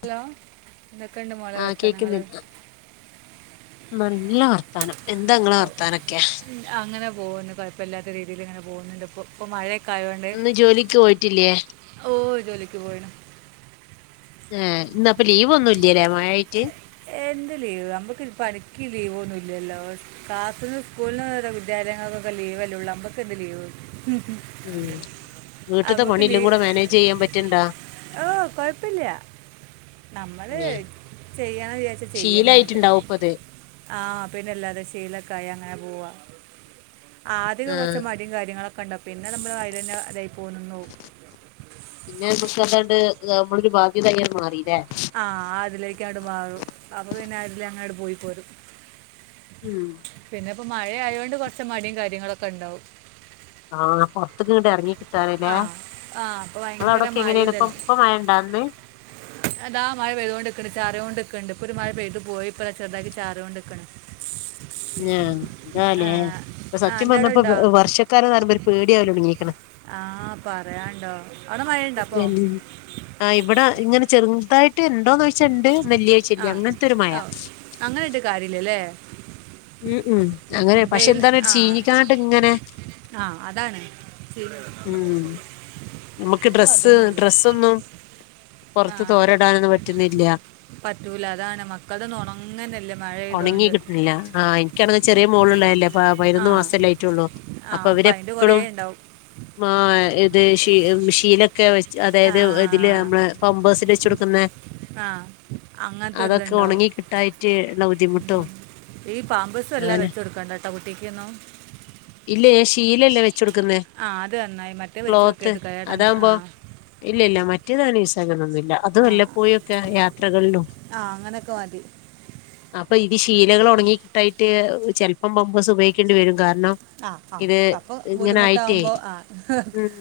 Hello എന്തൊക്കെയുണ്ട് മോളെ ആഹ് വർത്താനങ്ങള്? കേക്കുന്നുണ്ട് നല്ല വർത്താനം എന്താങ്ങളെ വർത്താനൊക്കെയ്. അങ്ങനെ പോകുന്നു കുഴപ്പല്ലാത്ത രീതിയിൽ ഇങ്ങനെ പോകുന്നുണ്ട് ഇപ്പോ അപ്പൊ മഴയൊക്കെ ആയോണ്ട് ഇന്ന് ജോലിക്ക് പോയിട്ടില്ലേ ഓഹാ ജോലിക്ക് പോയിണ്- ഏഹ് ഇന്ന് അപ്പ ലീവ് ഒന്നുല്ല്യാല്ലേ മയയിട്ട്. എന്ത് ലീവ് നമ്മുക്ക് ഇ പണിക്ക് ലീവൊന്നുംല്ലല്ലോ. ക്ലാസ്സിന്ന് സ്കൂളിൽ നിന്ന് വരെ വിദ്യാലയങ്ങൾക്കൊക്കെ ലീവലേ ഉള്ളൂ നമ്മക്കൊക്കെന്ത് ലീവ്. ഉം വീട്ടിത്തെ നമുക്ക് പണിയെല്ലും ലീവ് കൂടെ മാനേജ് ചെയ്യാൻ പറ്റൻണ്ടോ? നമ്മള് ചെയ്യണം വിചാരിച് ചെയ്യെനങ്ങിട്ട്. ശീലായിട്ടുണ്ടാവും ഇപ്പ അത് ആഹ് പിന്നെല്ലാതെ ശീലക്കായ അങ്ങനെ പോവ ആദ്യോക്കെ കൊറച്ച് ആഹ് മടിയും കാര്യങ്ങളൊക്കെ കണ്ട പിന്നെ നമ്മൾ അതിൽ തന്നെ അതായി പോകുന്നുണ്ടവും. പിന്നെ ഇതൊക്കെങ്ങാണ്ട് നമ്മളൊരു ബാധ്യതായി മാറിയില്ലേ? ആഹ് അതിലേക്ക് അങ്ങട്മാറും അപ്പൊ പിന്നെ അതില് അങ്ങട്ട് പോയി പോരും. ഉം. പിന്നെ ഇപ്പോ മഴ ആയത് കൊണ്ട് കുറച്ച് മടിയും കാര്യങ്ങളൊക്കെ ണ്ടാവും. ആഹ് പുറത്തിക്കങ്ങട് ഇറങ്ങി കിട്ടാനല്ലേ ആ ആ അപ്പോൾ നിങ്ങളടെ ഭയങ്കര അവിടൊക്കെ മഴ എങ്ങനെയാണ് ഇപ്പം? ഇതല്ലേ ഇപ്പ മഴ ഉണ്ടാന്ന്- അതാ മഴ പെയ്തുകണ്ട്ക്കണ്ട് ചാറുക കൊണ്ട്ക്കണ്ട് ഇപ്പൊ ഒരു മഴ പെയ്തു പോയി ഇപ്പൊ ദ ചെറുതായി ചാറി കൊണ്ട് ക്കണ്. [inaudible] ഞ എന്താലേ ഇപ്പ സത്യം എൻ്റെ അവിടെ പറഞ്ഞപ്പോ ഉണ്ടോ വർഷക്കാലന്ന് പറയുമ്പോ ഒരു പേടിയാവലൊടുങ്ങിക്കണ്. ആഹ് പറയാണ്ടോ അവടെ മഴണ്ടോ ഇപ്പൊ? തൊടങ്ങീക്ക്ണ് ആഹ് ഇവിടെ ഇങ്ങനെ ചെറുതായിട്ട് ഇണ്ടോന്ന്ച്ചാ ഇണ്ട് ന്ന ആ ഇല്യ അങ്ങനത്തൊരു മഴ. ഓ അങ്ങനെ ഇണ്ട് കാര്യല്ലല്ലേ ഉം ഉം അങ്ങനെ പക്ഷെ വെയിൽ എന്താണ് ചീനിക്കാണ്ട് ഇങ്ങനെ- ആഹ് അതാണ്. ശരി ഉം നമുക്ക് ഇതും ഡ്രസ്സ് അതന്നെ ഉള്ളു ഡ്രസ്സൊന്നും പൊറത്ത് ആ തോരടാനൊന്നും പറ്റുന്നില്ല. പറ്റൂല അതാണ് മക്കടെന്നും ഉണങ്ങനല്ലേ ഉണങ്ങി മഴായ്തൊണ്ട്. കിട്ടുന്നില്ല ആഹ് എനിക്കാണെങ്കി ചെറിയ മോളുള്ളല്ലേ അ ആ പതിനൊന്ന് മാസല്ലെ ആയിട്ടൊള്ളൂ ആ അപ്പൊ അപ്പം അതിൻ്റെ കുറേ അവരെപ്പഴും. ഉണ്ടാവും ആഹ് ഇത് ശി ശീല ഒക്കെ ആ അതായത് ഇതില് നമ്മള് പമ്പ് ഹേസിൽ വെച്ച് കൊടുക്കുന്നെ ആ അങ്ങനത്തെ ഒരു അതൊക്കെ ഇതുണ്ടാവും ഒണങ്ങി കിട്ടായിറ്റ് ഉള്ള ബുദ്ധിമുട്ടും ഈ പാമ്പേസ് എല്ലാ അങ്ങനെ വെച്ച് കൊടുക്കണ്ടാട്ടോ കുട്ടിക്കൊന്നും- ഇല്ലേ ശീലല്ലേ വെച്ച് കൊടുക്കുന്നേ- ആഹ് അത് ന്നായി മറ്റേ വെച്ചു ക്ലോത്ത് കൊടുക്കര്ത് കേടാണ് അതാകുമ്പോ ആഹ്. ഇല്ല ഇല്ല മറ്റേതാന് യൂസാക്കനൊന്നുല്ല. അതു ആ വല്ലപ്പോയൊക്കെ യാത്രകളിലും. ആ അങ്ങനൊക്കെ മതി അപ്പൊ ഇത് ശീലകൾ ഉണങ്ങി കിട്ടായിട്ട് ചെലപ്പം പാമ്പസ് ഉപയോഗിക്കേണ്ടി വരും കാരണം ആഹ് ആഹ് ഇത് അപ്പൊ ഇങ്ങനെ ആയിട്ടേ ബുദ്ധിമുട്ടാവുമ്പോ ആഹ് ഉം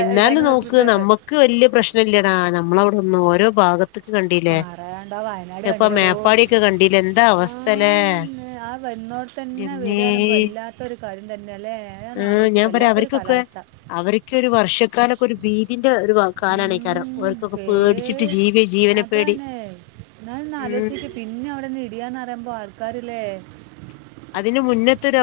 എന്നാല് നോക്ക് നമ്മുക്ക് വല്യ പ്രശ്നം ഇല്ലടാ നമ്മളവിടെന്ന് ഓരോ ഭാഗത്ത് തൊക്കെ കണ്ടീല്ലേ പറയണ്ട വയനാട് ഞാൻ ഇപ്പൊ കണ്ടില്ലടോ മേപ്പാടി ഒക്കെ കണ്ടീലേ എന്താ ആ അവസ്ഥല്ലേ ന്ന് ആ വന്നോട് തന്നെ എന്റമ്മേ വരാണ് വല്ലാത്ത ഒരു കാര്യം തന്നെയല്ലേ ആഹ് ഞാൻ പറയാ അവർക്കൊക്കെ അവർക്ക് ഒരു വർഷക്കാലൊക്കെ ഒരു ഭീതിന്റെ ഒരു കാരനെക്കാരം ഉം, ഓർക്കൊക്കെ പേ പേടിച്ചിട്ട് ജീവി ജീവന പേടി അതാണ് ഞാൻ ഉം ആലോചിക്ക് പിന്നെ അവിടെന്ന് ഇടിയാന്ന്റിയുമ്പോൾ ആൾക്കാരില്ലേ അതിന് മുന്നത്തൊരു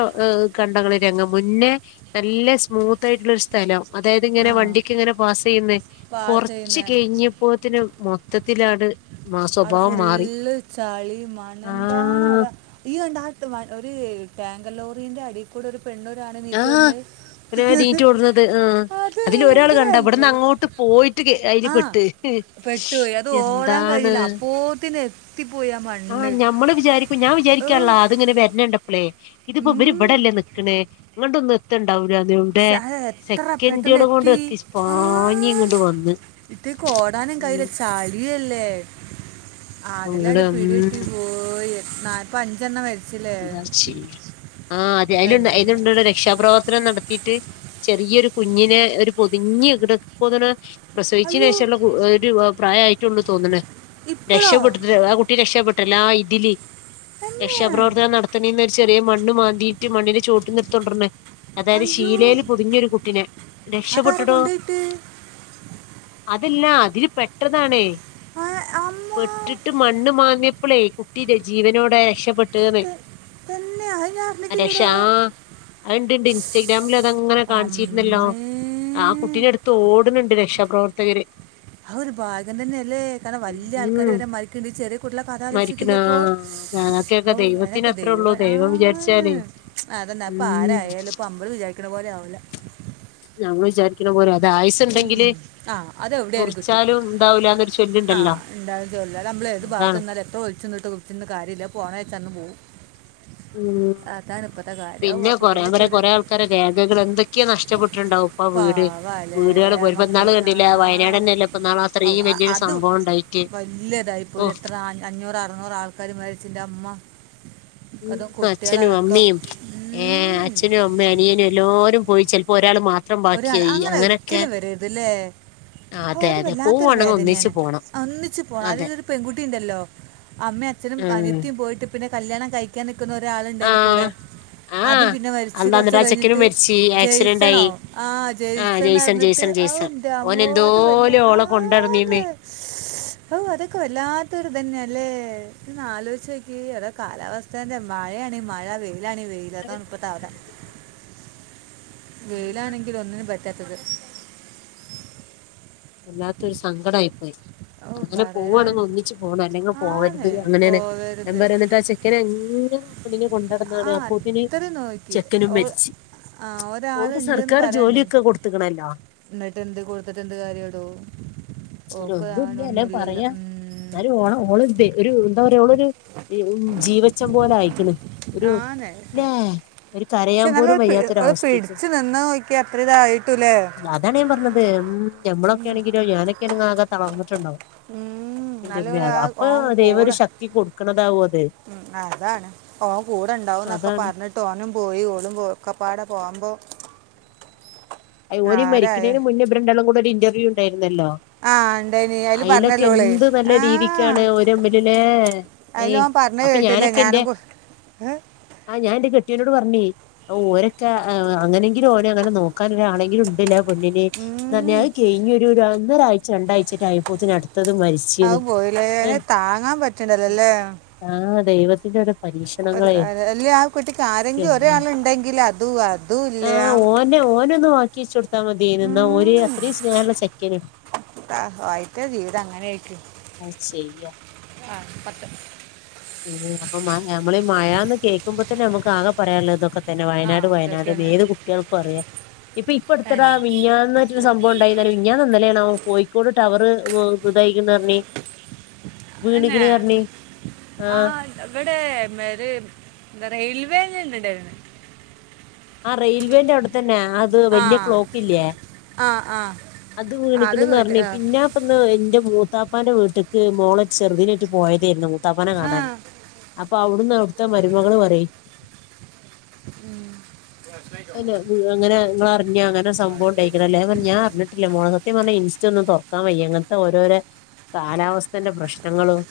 കണ്ടങ്ങള് രംഗം മുന്നേ നല്ല സ്മൂത്ത് ആയിട്ടുള്ളൊരു സ്ഥലം അതായത് ഇങ്ങനെ ആ വണ്ടിക്ക് ഇങ്ങനെ പാസ് ചെയ്യുന്നേ പാസ് കൊറച്ച് ചെയ്യുന്ന കഴിഞ്ഞപ്പോത്തിന് മൊത്തത്തിലങ്ങട്ട് അവിടെ ഫുള്ള് ചളീം മണ്ണും എന്താണ് ആഹ് അവിടെ ഈ കണ്ട ആ ഒരു ടാങ്കർ ലോറിന്റെ അടിയിൽ കൂടെ ഒരു പെണ്ണും ഒരാണും എണീറ്റു വന്നെ ഓർ എനീറ്റ് ഓടുന്നത് ആഹ് അതിൽ ഒരാൾ എന്തൊരു കണ്ട അവിടന്ന് അത്ഭുതം അങ്ങോട്ട് പോയിട്ട് അതിൽ ആ പെട്ട് പെട്ടുപോയി അത് ഓടാൻ എന്താണ് കഴിഞ്ഞില്ല അപ്പോത്തിന് എത്തി പോയി മ ആഹ് ഞമ്മള് വിചാരിക്കും ഞാൻ വിചാരിക്കാള്ളാ അത് ഇങ്ങനെ വരേണ്ടപ്പളേ ഇതിപ്പോ ഇവരി ഉം ഇവിടെല്ലേ നിക്കണ് എ ഇങ്ങോട്ടൊന്നും എത്തണ്ടാവൂലാന്ന് എവിടെ ശ്ശെ, അത് എത്ര പെട്ടെന്ന് സെക്കൻഡുകൾ കൊണ്ട് എത്തി ആ പാഞ്ഞ് ഇങ്ങട്ട് വന്ന് ഇത്തേക്ക് ഓടാനും കയ്യുല ചാ ടല്ലേ ആതിലടി ഫുള്ള് ഉം പിടി കിട്ടി പോയിപ്പ അഞ്ചെണ്ണം വ എന്താപ്പൊ ചെയ്യ ആഹ് അതെ അയിൽണ്ട് എന്താ അയിൽണ്ട് രക്ഷാപ്രവർത്തനം നടത്ത ത്തിട്ട് ചെറിയൊരു കുഞ്ഞിനെ ഒരു പൊതിഞ്ഞ് കിടക്കന പ്രസവിച്ചന് അയ്യോ ശേഷള്ള ഒരു പ്രായമായിട്ടുള്ളു തോന്നണ് ഇപ്പോഴോ രക്ഷപ്പെടുത്തിട്ട് ആ കു കുട്ടി രക്ഷപ്പെട്ട്ല്ല ആ ഇതില് എന്നെ രക്ഷാപ്രവർ എത്തണീന്ന ചെറിയ മണ്ണ് മാന്തിയിട്ട് മണ്ണിന്റെ ചുവട്ടിൽ എട്ത്തോണ്ടരണേ അതായത് അയ്യോ ഷീലേല് പൊതിഞ്ഞൊരു കുട്ടിനെ അതാരാ രക്ഷപെട്ടടോ കൊണ്ടുപോയിട്ട് അതില്ലാ അതിൽ പെട്ടതാണ് ഏഹ് അമ്മോ പെട്ടിട്ട് മണ്ണ് മാന്തിയപ്പോളേ കുട്ടിയുടെ ജീവനോടെ രക്ഷപ്പെട്ടു പ തന്നാ നാ രക്ഷാ അത്ണ്ട്ണ്ട് ഇൻസ്റ്റഗ്രാമിൽ അതങ്ങനെ കാണിച്ചിരുന്നല്ലോ അമ്മേ ആ കുട്ടിനെ എടുത്ത് ഓടുന്നുണ്ട് രക്ഷാപ്രവർത്തകര് അത് ഒരു ഭാഗ്യം തന്നെല്ലേ കാരണം വലിയ ആൾക്കാര് ഉം വരെ മരിക്കണ്ട് ഈ ചെറിയ കുട്ടികള കഥ ആലോചിചോക്കപ്പോ അതൊക്കെ ദൈവത്തി ദൈവം ആന്ന് അതെന്നാ ഇപ്പൊ ഉം ആരായാലും ഇപ്പൊ നമ്മൾ വിചാരിക്കണ പോലെ ആവൂല ഞങ്ങൾ വിചാരിക്കണ പോലും അത് ആയുസുണ്ടെങ്കില് ആ മുറിച്ചാലും ഉണ്ടാവില്ലാന്ന് ആഹ് ഇണ്ടന്ന് ചോല്ല അത് നമ്മൾ ഏത് ഭാഗത്ത് അതാണ് നിന്നാലും എത്ര ഒളിച്ചുനിന്നിട്ടും ന്ന് കാര്യമില്ല പോകണേച്ച അങ്ങ് പോവും ഉം അതാണ് ഇപ്പത്തെ കാര്യം ഔ ആ കുട്ടീന്റെ ഒക്കെ ഒരു ക്കര രേഖകൾ എന്തൊക്കെയാ നഷ്ടപ്പെട്ടിട്ടുണ്ടാവും അപ്പൊ ആ വീട് പാവല്ലേ വീടുകള് ആ പോയി ഇപ്പൊ മക്കൾ ഇന്നാള് ആ കണ്ടില്ലേ വയനാട് തന്നല്ലേ ഇപ്പന്നാള് അത്രയും വലിയൊരു സംഭവം ഉണ്ടായി വല്ല്യ ഇതായി ഇപ്പൊ ഒരു എത്ര അഞ്ഞൂറ് അറുന്നൂറ് ആൾക്കാര് മരിച്ച് ന്റെ അമ്മോ ഉം അച്ഛനും അമ്മയും ഏഹ് ഉം. അച്ഛനും അമ്മയും അനിയനും എല്ലോരും പോയി ചിലപ്പോ ഒരാൾ മാത്രം ഒരാൾ ബാക്കിയായി അങ്ങനെ അങ്ങനൊക്കെ ഒരിക്കലും വരരുത് ല്ലേ ഹോ അതെ അത് അതെ വല്ലാത്തൊരു പോവാണെങ്കി ഒന്നിച്ച് വേദനയാണ് പോണം ഒന്നിച്ചു പോണം അതെ അതില് ഒരു പെൺകുട്ടി ഉണ്ടല്ലോ അമ്മ അച്ഛനും ഉം അനിത്തിയും പോയിട്ട് പിന്നെ കല്യാണം കഴിക്കാൻ നിൽക്കുന്ന ഒരാളുണ്ടായിരുന്നു കൂടെ ആഹ് അതും ആഹ് പിന്നെ മരിച്ച് അള്ളാ കുറച്ച് എന്നിട്ട് ആ ചെക്കനും കഴിഞ്ഞിട്ട് മരിച്ച് ആക്സിഡന്റ് ആയി ജയിസണോ ആഹ് ആഹ് ജയിസൺ ന്ന് ജെയ്സൺ പറഞ്ഞിട്ട് ജെയ്സൺ ജെയ്സൺ ഓൻ ഔന്റമ്മോ അതുവല്ല എന്തോലും ഓളെ കൊണ്ടടന്നീമേ ആന്ന് ഓഹ് അതൊക്കെ വല്ലാത്തൊരു ഇതന്നെയല്ലേ, ഇജ് ഒന്ന് ആലോചിച്ചോക്കിയേ, ഓരോ കാലാവസ്ഥ സ്ഥന്റെ മാഴയാണേ മഴ, വെയിലാണേൽ വെയിൽ, അതാണ് ഇപ്പത്തെ അവ വെയിലാണെങ്കിൽ ഒന്നിനും പറ്റത്തില്ല വല്ലാത്തൊരു സങ്കടം ആയിപ്പോയി ഓ അങ്ങനെ പറയാൻ പോവാണെങ്കിൽ ഒന്നിച്ച് പോണം അല്ലെങ്കിൽ പോവരുത് ആണേ അങ്ങനെയാണ് ഞാൻ പോവരുത് പറയുന്ന എന്താച്ചാ ക്കൻ എങ്ങനെ ആ പെണ്ണിനെ കൊണ്ടടന്നാണ്. ആ അപ്പോപ്പിന്നെ അത്ര നോക്കി ചെക്കനും ഓ മരിച്ച് ആ ഓൾക്ക് ഒരാളുണ്ടെന്ന് സർക്കാർ പറയണ്ടേ ജോലിയൊക്കെ കൊടുത്തക്കണല്ലോ എന്നിട്ട് എന്ത് കൊടുത്തിട്ട് എന്ത് കാര്യം ടോ എന്നാലും ഓക്ക് അവൻ ഒന്നുല്ല അല്ല ഒന്നുംല്ലല്ലോ പറയാ ഉം എന്നാലും ഓള ഓള് ഇത ഒരു എന്താ പറയാ ഓളൊരു ജീവച്ചം പോലെ ആയിക്കണ് ഒരു ആണേ ഇല്ലേ ഒരു കരയാൻ പക്ഷെ നല്ല പോലും ഒരു പി- ഒരു വയ്യാത്തൊരവസ്ഥക്കണ് പിടിച്ച് നിന്ന് നോക്കി അത്ര ഇതായിട്ടില്ലേ അല്ല അതാണ് ഞാൻ പറഞ്ഞത്, ഉം ഞമ്മളൊക്കെ ആണെങ്കിലോ ഞാനൊക്കെ ക്കെ ആണെങ്കി ആകെ തളർന്നിട്ടുണ്ടാവും ഉം എന്റെമ്മേ അത് അപ്പൊ ദൈവം ഒരു ശക്തി കൊടുക്കണതാവും അത് ഉം അതാണ് ഓൻ കൂടെണ്ടാവും എന്നൊക്കെ അതാണ് പറഞ്ഞിട്ട് ട്ട് ഓനും പോയി, ഓളും പോ ഒക്കപ്പാടെ പോകുമ്പോൾ അയ് ഓന് ആരായ മരിക്കണേന് മുന്നെ ഇവര് രണ്ടാളും കൂടെ ഒരു ഇന്റർവ്യൂ ഉണ്ടായിരുന്നല്ലോ ആഹ് ഉണ്ടേന് അയ്ല് അയിലൊക്കെ പറഞ്ഞല്ലോ ഓള് എന്ത് നല്ല ആഹ് രീതിക്കാണ് ഓര് തമ്മിലില്ലേ അതില് ഏയ് ഓൻ പറഞ്ഞ കേട്ടില്ലേ ഞാനും കൊ ആഹ് ഞാൻ എന്റെ കെട്ടിയോനോട് പറഞ്ഞ് ഓരൊക്കെ അങ്ങനെങ്കിലും ഓനെ അങ്ങനെ നോ ക്കാൻ ഒരാളെങ്കിലും ഉണ്ടല്ലോ ആ പെണ്ണിന് ന്ന് പറഞ്ഞ ഉം. കയിഞ്ഞൊരു ര ഒന്നൊരാഴ്ച രണ്ടാഴ്ചയൊക്കെ ആയപ്പോത്തിന് അടുത്തതും മരിച്ചു ആഹ് പോയില്ലേ താങ്ങാൻ പറ്റണില്ലല്ലേ ആഹ് ദൈവത്തിൻ്റെ ഓരോ ഒരു പരീക്ഷണങ്ങളെ അല്ല ആ കുട്ടിക്ക് ആരെങ്കിലും ന്റെമ്മേ ഒരാൾ ഉണ്ടെങ്കിൽ അതും അതും ഇല്ല ന്നെ ഓനെ ഒന്ന് വാക്കി വെച്ച് കൊടുത്താ മതിയാരുന്നു എന്നാ. ഓന് ഉം. അത്രയും സ്നേഹമുള്ള ചെക്കന [unintelligible] ജീവിതം അങ്ങനെ ആയിരിക്കും അഹ് ശരിയാ ആഹ് പത്ത് അപ്പൊ മ നമ്മളീ ഈ മഴാന്ന് കേൾക്കുമ്പോ തന്നെ നമുക്ക് ആകെ പറയാനുള്ളത് ഇതൊക്കെ ത തന്നെ ആ വയനാട് വയനാട് ന്ന് ഇതൊക്കെയാണ് ഏത് കുട്ടികൾക്കും അറിയാം ഇപ്പൊ ഇപ്പടുത്തടാ മിനിഞ്ഞാന്നൊരു സംഭവം ഒണ്ടായി [unintelligible] മിനിഞ്ഞാന്നോ ഇന്നലെയാണോ ആവോ പോയി ക്കോട് ടവറ് ഇതായിക്കുന്ന് പറഞ്ഞ്, എന്നെ വീണിക്കണ് പറഞ്ഞ് ആ ആഹ് ഇവിടെ [unintelligible] റെയിൽവേ തന്നെ ഉണ്ടായിരുന്നു ആഹ് റെയിൽവേന്റെ അവിടെ തന്നെ ആ ത് വല്യ ക്ലോക്കില്യേ ആ ആ അത് ആ, വീണക്കണ് ന്ന് കേട്ട് പറഞ്ഞ് ആ പിന്നെ ടുന്ന് എന്റെ മൂത്താപ്പാന്റെ വീട്ടേക്ക് മോള ചെറുതിനായിട്ട് പോയതായിരുന്നു മുത്താപ്പാനെ ആ കാണാൻ, അപ്പൊ അവിടുന്ന് അവിടുത്തെ മരുമകള് പറയും ഉം [unintelligible] അങ്ങനെ നിങ്ങൾ അറിഞ്ഞാ അങ്ങനെ സംഭവം ണ്ടായിക്കണ് ല്ലേ ന്ന് പറഞ്ഞ്, ഞാൻ അറിഞ്ഞിട്ട് ല്ല മോളെ സത്യം പറഞ്ഞാ ഇൻസ്റ്റ ന്നും ഒന്നും തുറക്കാൻ വയ്യ, അങ്ങനത്തെ ഓരോരോ കാലാവസ്ഥന്റെ പ്രശ്നങ്ങളും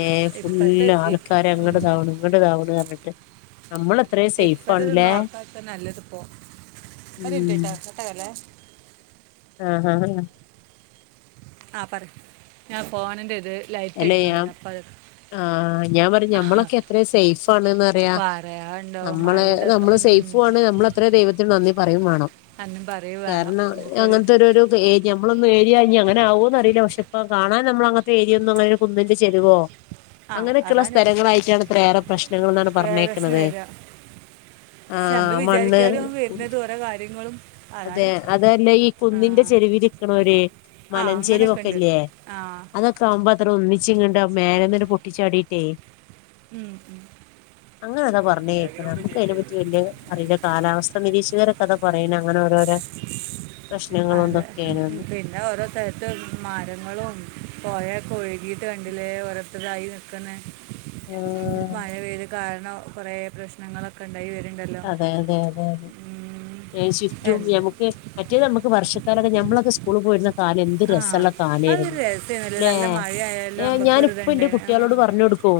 ഏഹ് ഇപ്പത്തെ ഫുള്ള് ഇ- ആൾക്കാര് ഉം. അങ്ങടതാവണ് ഇങ്ങടതാവണ് ന്ന് പറഞ്ഞിട്ട് നമ്മള് ത്രയും സേഫ് ആണല്ലേ ഇപ്പ നല്ലത്പ്പോ ഒരു ഉം മിനിറ്റ്ട്ടോ കട്ട് ആക്കല്ലേ ആഹ് ആഹ് ആഹ് ആഹ് പറ ഞാൻ ഫോണിന്റെ ഇത് ലൈറ്റ് അല്ല ഞാൻ അടിക്കുന്നരുന്നു അപ്പ അത് ആഹ് ഞാൻ പറഞ്ഞെ ഞമ്മളൊക്കെ എത്രയോ സേഫ് ആണെന്ന് പറയാ, പറയാണ്ടോ മഴ നമ്മള് ഇതൊക്കെ നമ്മള് സേഫ് ഉം. ഫുമാണ് നമ്മൾ അത്ര ദൈവത്തിന് നന്ദി പറയും വേണം, അന്നും പറയുക വേണം കാരണം നമുക്കൊരു അങ്ങനത്തെ ഒരു ഒരു നമ്മളൊന്നും ഏര്യ ഞ്ഞി അങ്ങനെകോന്നറീല്ല പക്ഷെ ഇപ്പ കാണൻ ഞമ്മളങ്ങൻത്തെ ഏ ര്യൊന്നുങ്ങനെരു കുന്നിന്റെ ചെരിവോ ആ അങ്ങനെക്കെള്ള അതാണ് സ്ഥലങ്ങളായിട്ടാണ്ത്രെ ഏറെ പ്രശ്നങ്ങള്ന്നാണ് പ്രേരസിന് പറഞ്ഞേക്ക്ണത്. വരിക പക്ഷെ നമ്മൾ ആഹ് മണ്ണ് വിചാരിക്കാതെ വരുന്നത് ഓരോ കാര്യങ്ങളും അതെ അതാണ് അതല്ലേ ഈ ആ കുന്നിന്റെ ചെരുവിലിരിക്ക്ണോര് മലഞ്ചെരുവൊക്കെല്ലേ? ആഹ് കാമ്പാത്രെ ഒന്നിച്ചിങ്ങ്ട് മേലന്ന്ങ്ട് പൊട്ടിച്ചാടീട്ടേയ് ഉം, ഉം. അങ്ങനെതാ പറഞ്ഞ് കേക്ക നക്ക്മ്മ അയിനെ പറ്റി വല്യേ അറിയില്ല കാലാവസ്ഥ നിരീക്ഷകര കഥ പറീണ് അങ്ങനോരോരെ അതെ പ്രശ്നങ്ങളൂതൊക്കെണ്ന്ന്. പിന്നെ ഓരോ സ്ഥലത്ത് മരങ്ങളും പോയൊക്കെ ഒഴുകീട്ട് കണ്ടില്ലേ ഓരോര്ത്തര്തായി നിക്കുന്ന. ആഹ് മഴ പെയ്ത് കാരണം കൊറേ പ്രശ്നങ്ങളൊക്കെ ഉണ്ടായി വരണ്ട അതെ അതെ അതെ അതെ ഷിഫ്റ്റും എന്ത് ഞമ്മക്ക് മറ്റേത് നമുക്ക് വർഷക്കാലൊക്കെ നമ്മളൊക്കെ സ് സ്കൂള് പോയിരുന്ന കാലെന്ത് ആ രസള്ള അതൊരു കാലേര്ന്ന് രസമായിരുന്നല്ലേ ല്ലേ? നല്ല മഴയായാലും നമുക്കൊരു ഞാനിപ്പ ന്റെ ഇതുണ്ടായിരുന്നു ആ കുട്ട്യേളോട് പറഞൊഞ് കൊടുക്കും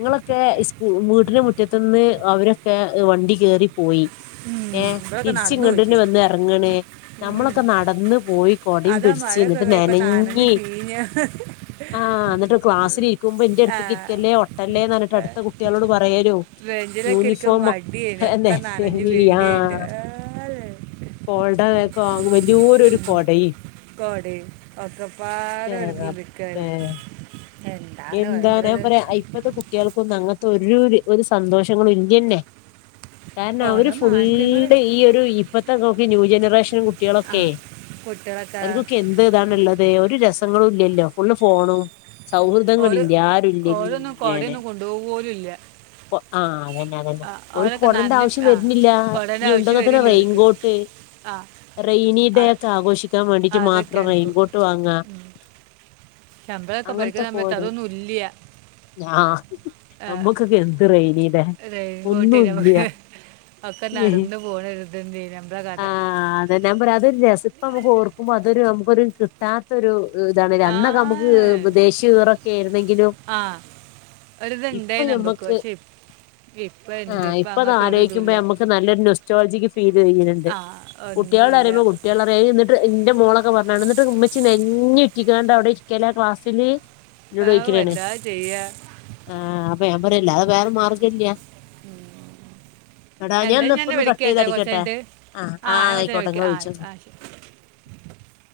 ങ്ങ്ളൊക്കെ സ് വീട്ട്നു മുറ്റത്ത്ന്ന് അവരൊക്കെ വണ്ടി കേറി പോയി ഉം, ഏ ഇവിടെയൊക്കെ നടന്നു തിരിച്ച്ങ്ങ്ടെന്നെ പോയിക്കും വന്നെർർങ്ങ്ണേ നമ്മളൊക്കെ നടന്ന് പോയി കൊടേം അതാ പിടിച്ച് മഴയൊക്കെ ഞ്ഞിട്ട് കഴിക്കൊക്കെ നനഞ്ഞ് നെനഞ്ഞ് പിഴിഞ്ഞ് ആ ന്നിട്ട് ക്ലാസ്സിലിരിക്കുമ്പോ ന്റെ ആ, അടുത്ത്ക്ക് ഇരിക്കല്ലേ ഒട്ടല്ലേന്നറിട്ട് അടുത്ത കുട്യളോട് പറയലും വെഞ്ചിലൊക്കെരിക്കാം മട്യേ അന്നെ ആ [unintelligible] അല്ലേ [unintelligible] കോടയൊക്കെ വാങ്ങും വല്യേരു രു കോടീം കോടീം ഒക്കപ്പാടെരു വെറതി [unintelligible] മിക്ക എന്താണ് ഞാ പറയാ ഇപ്പത്തെ കട്യേൾക്കൊന്നും അങ്ങൻത്തെ ഒരു ഒരു സന്തോഷങ്ങളും ഇല്ലന്നെ കാരണം അവര് ഓരോ മാറ്റങ്ങൾ ഫുള്ള് ഈ ഒരു ഇപ്പത്തെ നോക്കി ന്യൂ ജനറേഷൻ- ആ കുട്യേളൊക്കെ കുട്ടികളൊക്കെ അവർക്കൊക്കെ എ ന്ത് താണ്ള്ളത് ഒരു രസങ്ങളു ല്ലല്ലോ ഫുള്ള് ഫോണും സൗഹൃ ങ്ങളില്ലാ ഓരോ ആരുല്ല ഓരോന്നും ഇങ്ങനെ കുടയൊന്നും കൊണ്ടുപോകും ഇല്ല ആഹ് അതന്നെ അതന്നെ ആ ഒല്ക്ക് അവരൊക്കെ കൊടന്റെ നനഞ്ഞ് ആവശ്യം ആ വരുന്നില്ലാ കുടേൻ്റെ ഞി ആവശ്യം ഉണ്ടങ്ങിത്തന്നെ വരില്ല അവർക്ക് റെയിൻകോട്ട്. ആ റെയിനീടെ ആ- ഒക്കെ ആഘോഷിക്കാൻ വേണ്ടീട്ട് മാത്രം അതൊക്കെയാണ് ഇപ്പോൾ റെയിൻകോട്ട്. കോട്ട് വാങ്ങ. ഞമ്മളൊക്കെ പഠിക്ക്ണ അങ്ങനത്തൊക്കെ സമേത്ത് ഓരോ അതൊന്നൂല്ല്യ. ആ നമ്മുക്കൊക്കെ എന്ത് റൈനീഡെ. നമുക്ക് ഒക്കെ നടന്നു പോണരുതേര്ന്നു നമ്മടെ കഥ. ഞാ പറഅതൊരു രസ പ്പ ഞമ്മക്ക് ഓർക്കുമ്പോ അതൊരു നമക്കൊരു ട്ടാതൊരു താണ് ലെ അന്നൊക്കെ നക്ക്മ്മ ആ ദേശ്യൊറെക്കേര്ന്നെങ്കിലും ആ ഇപ്പൊ ഒരിതുണ്ടായി നമുക്ക് ഞമ്മക്ക് പക്ഷെ ഇപ്പം ഉണ്ട് ആഹ് ഇപ്പം ഇപ്പൊ അങ്ങനത്തെ ഒരു താലൊയിക്കുമ്പോ ഇതുമില്ല ഞമ്മക്ക് നല്ലൊരു നെസ്റ്റോൾജിക് ഫീലെയ്യ്ണ്ണ്ട് ആ ഒന്നുമില്ല കുട്യോൾടറീമ്പോ- റകുട്യേള എയ് ന്നിട്ട് ന്റെ മോളൊക്കെ പറഞ്ഞാണ് ന്നിട്ട് മ്മച്ചി നെഞ്ഞറ്റീക്കാണ്ടവടെരിക്കലാ ക്ലാസ്സില്. എന്നോട് ആ ചോയിക്കലാണ് എന്താ ചെയ്യുക ആഹ് അപ്പൊ ഞാപറയും അല്ലാതെ വേറെ മാർഗ്ഗല്ല്യ. [inaudible] എടാ എന്താ ഞാന്ന് ഞാൻ പ്പോന്ന് വിളിക്കാം കട്ടീ കേട്ടോ കുറച്ച് തടിക്കട്ടെ? കഴിഞ്ഞിട്ട് അ ആ ഞാൻ ആഹ് കുറച്ച് കഴിഞ്ഞ് ആയിക്കോട്ടെ വിളിക്കാം ങ്ങള് വിളിച്ചോ. ആ ആ ശരി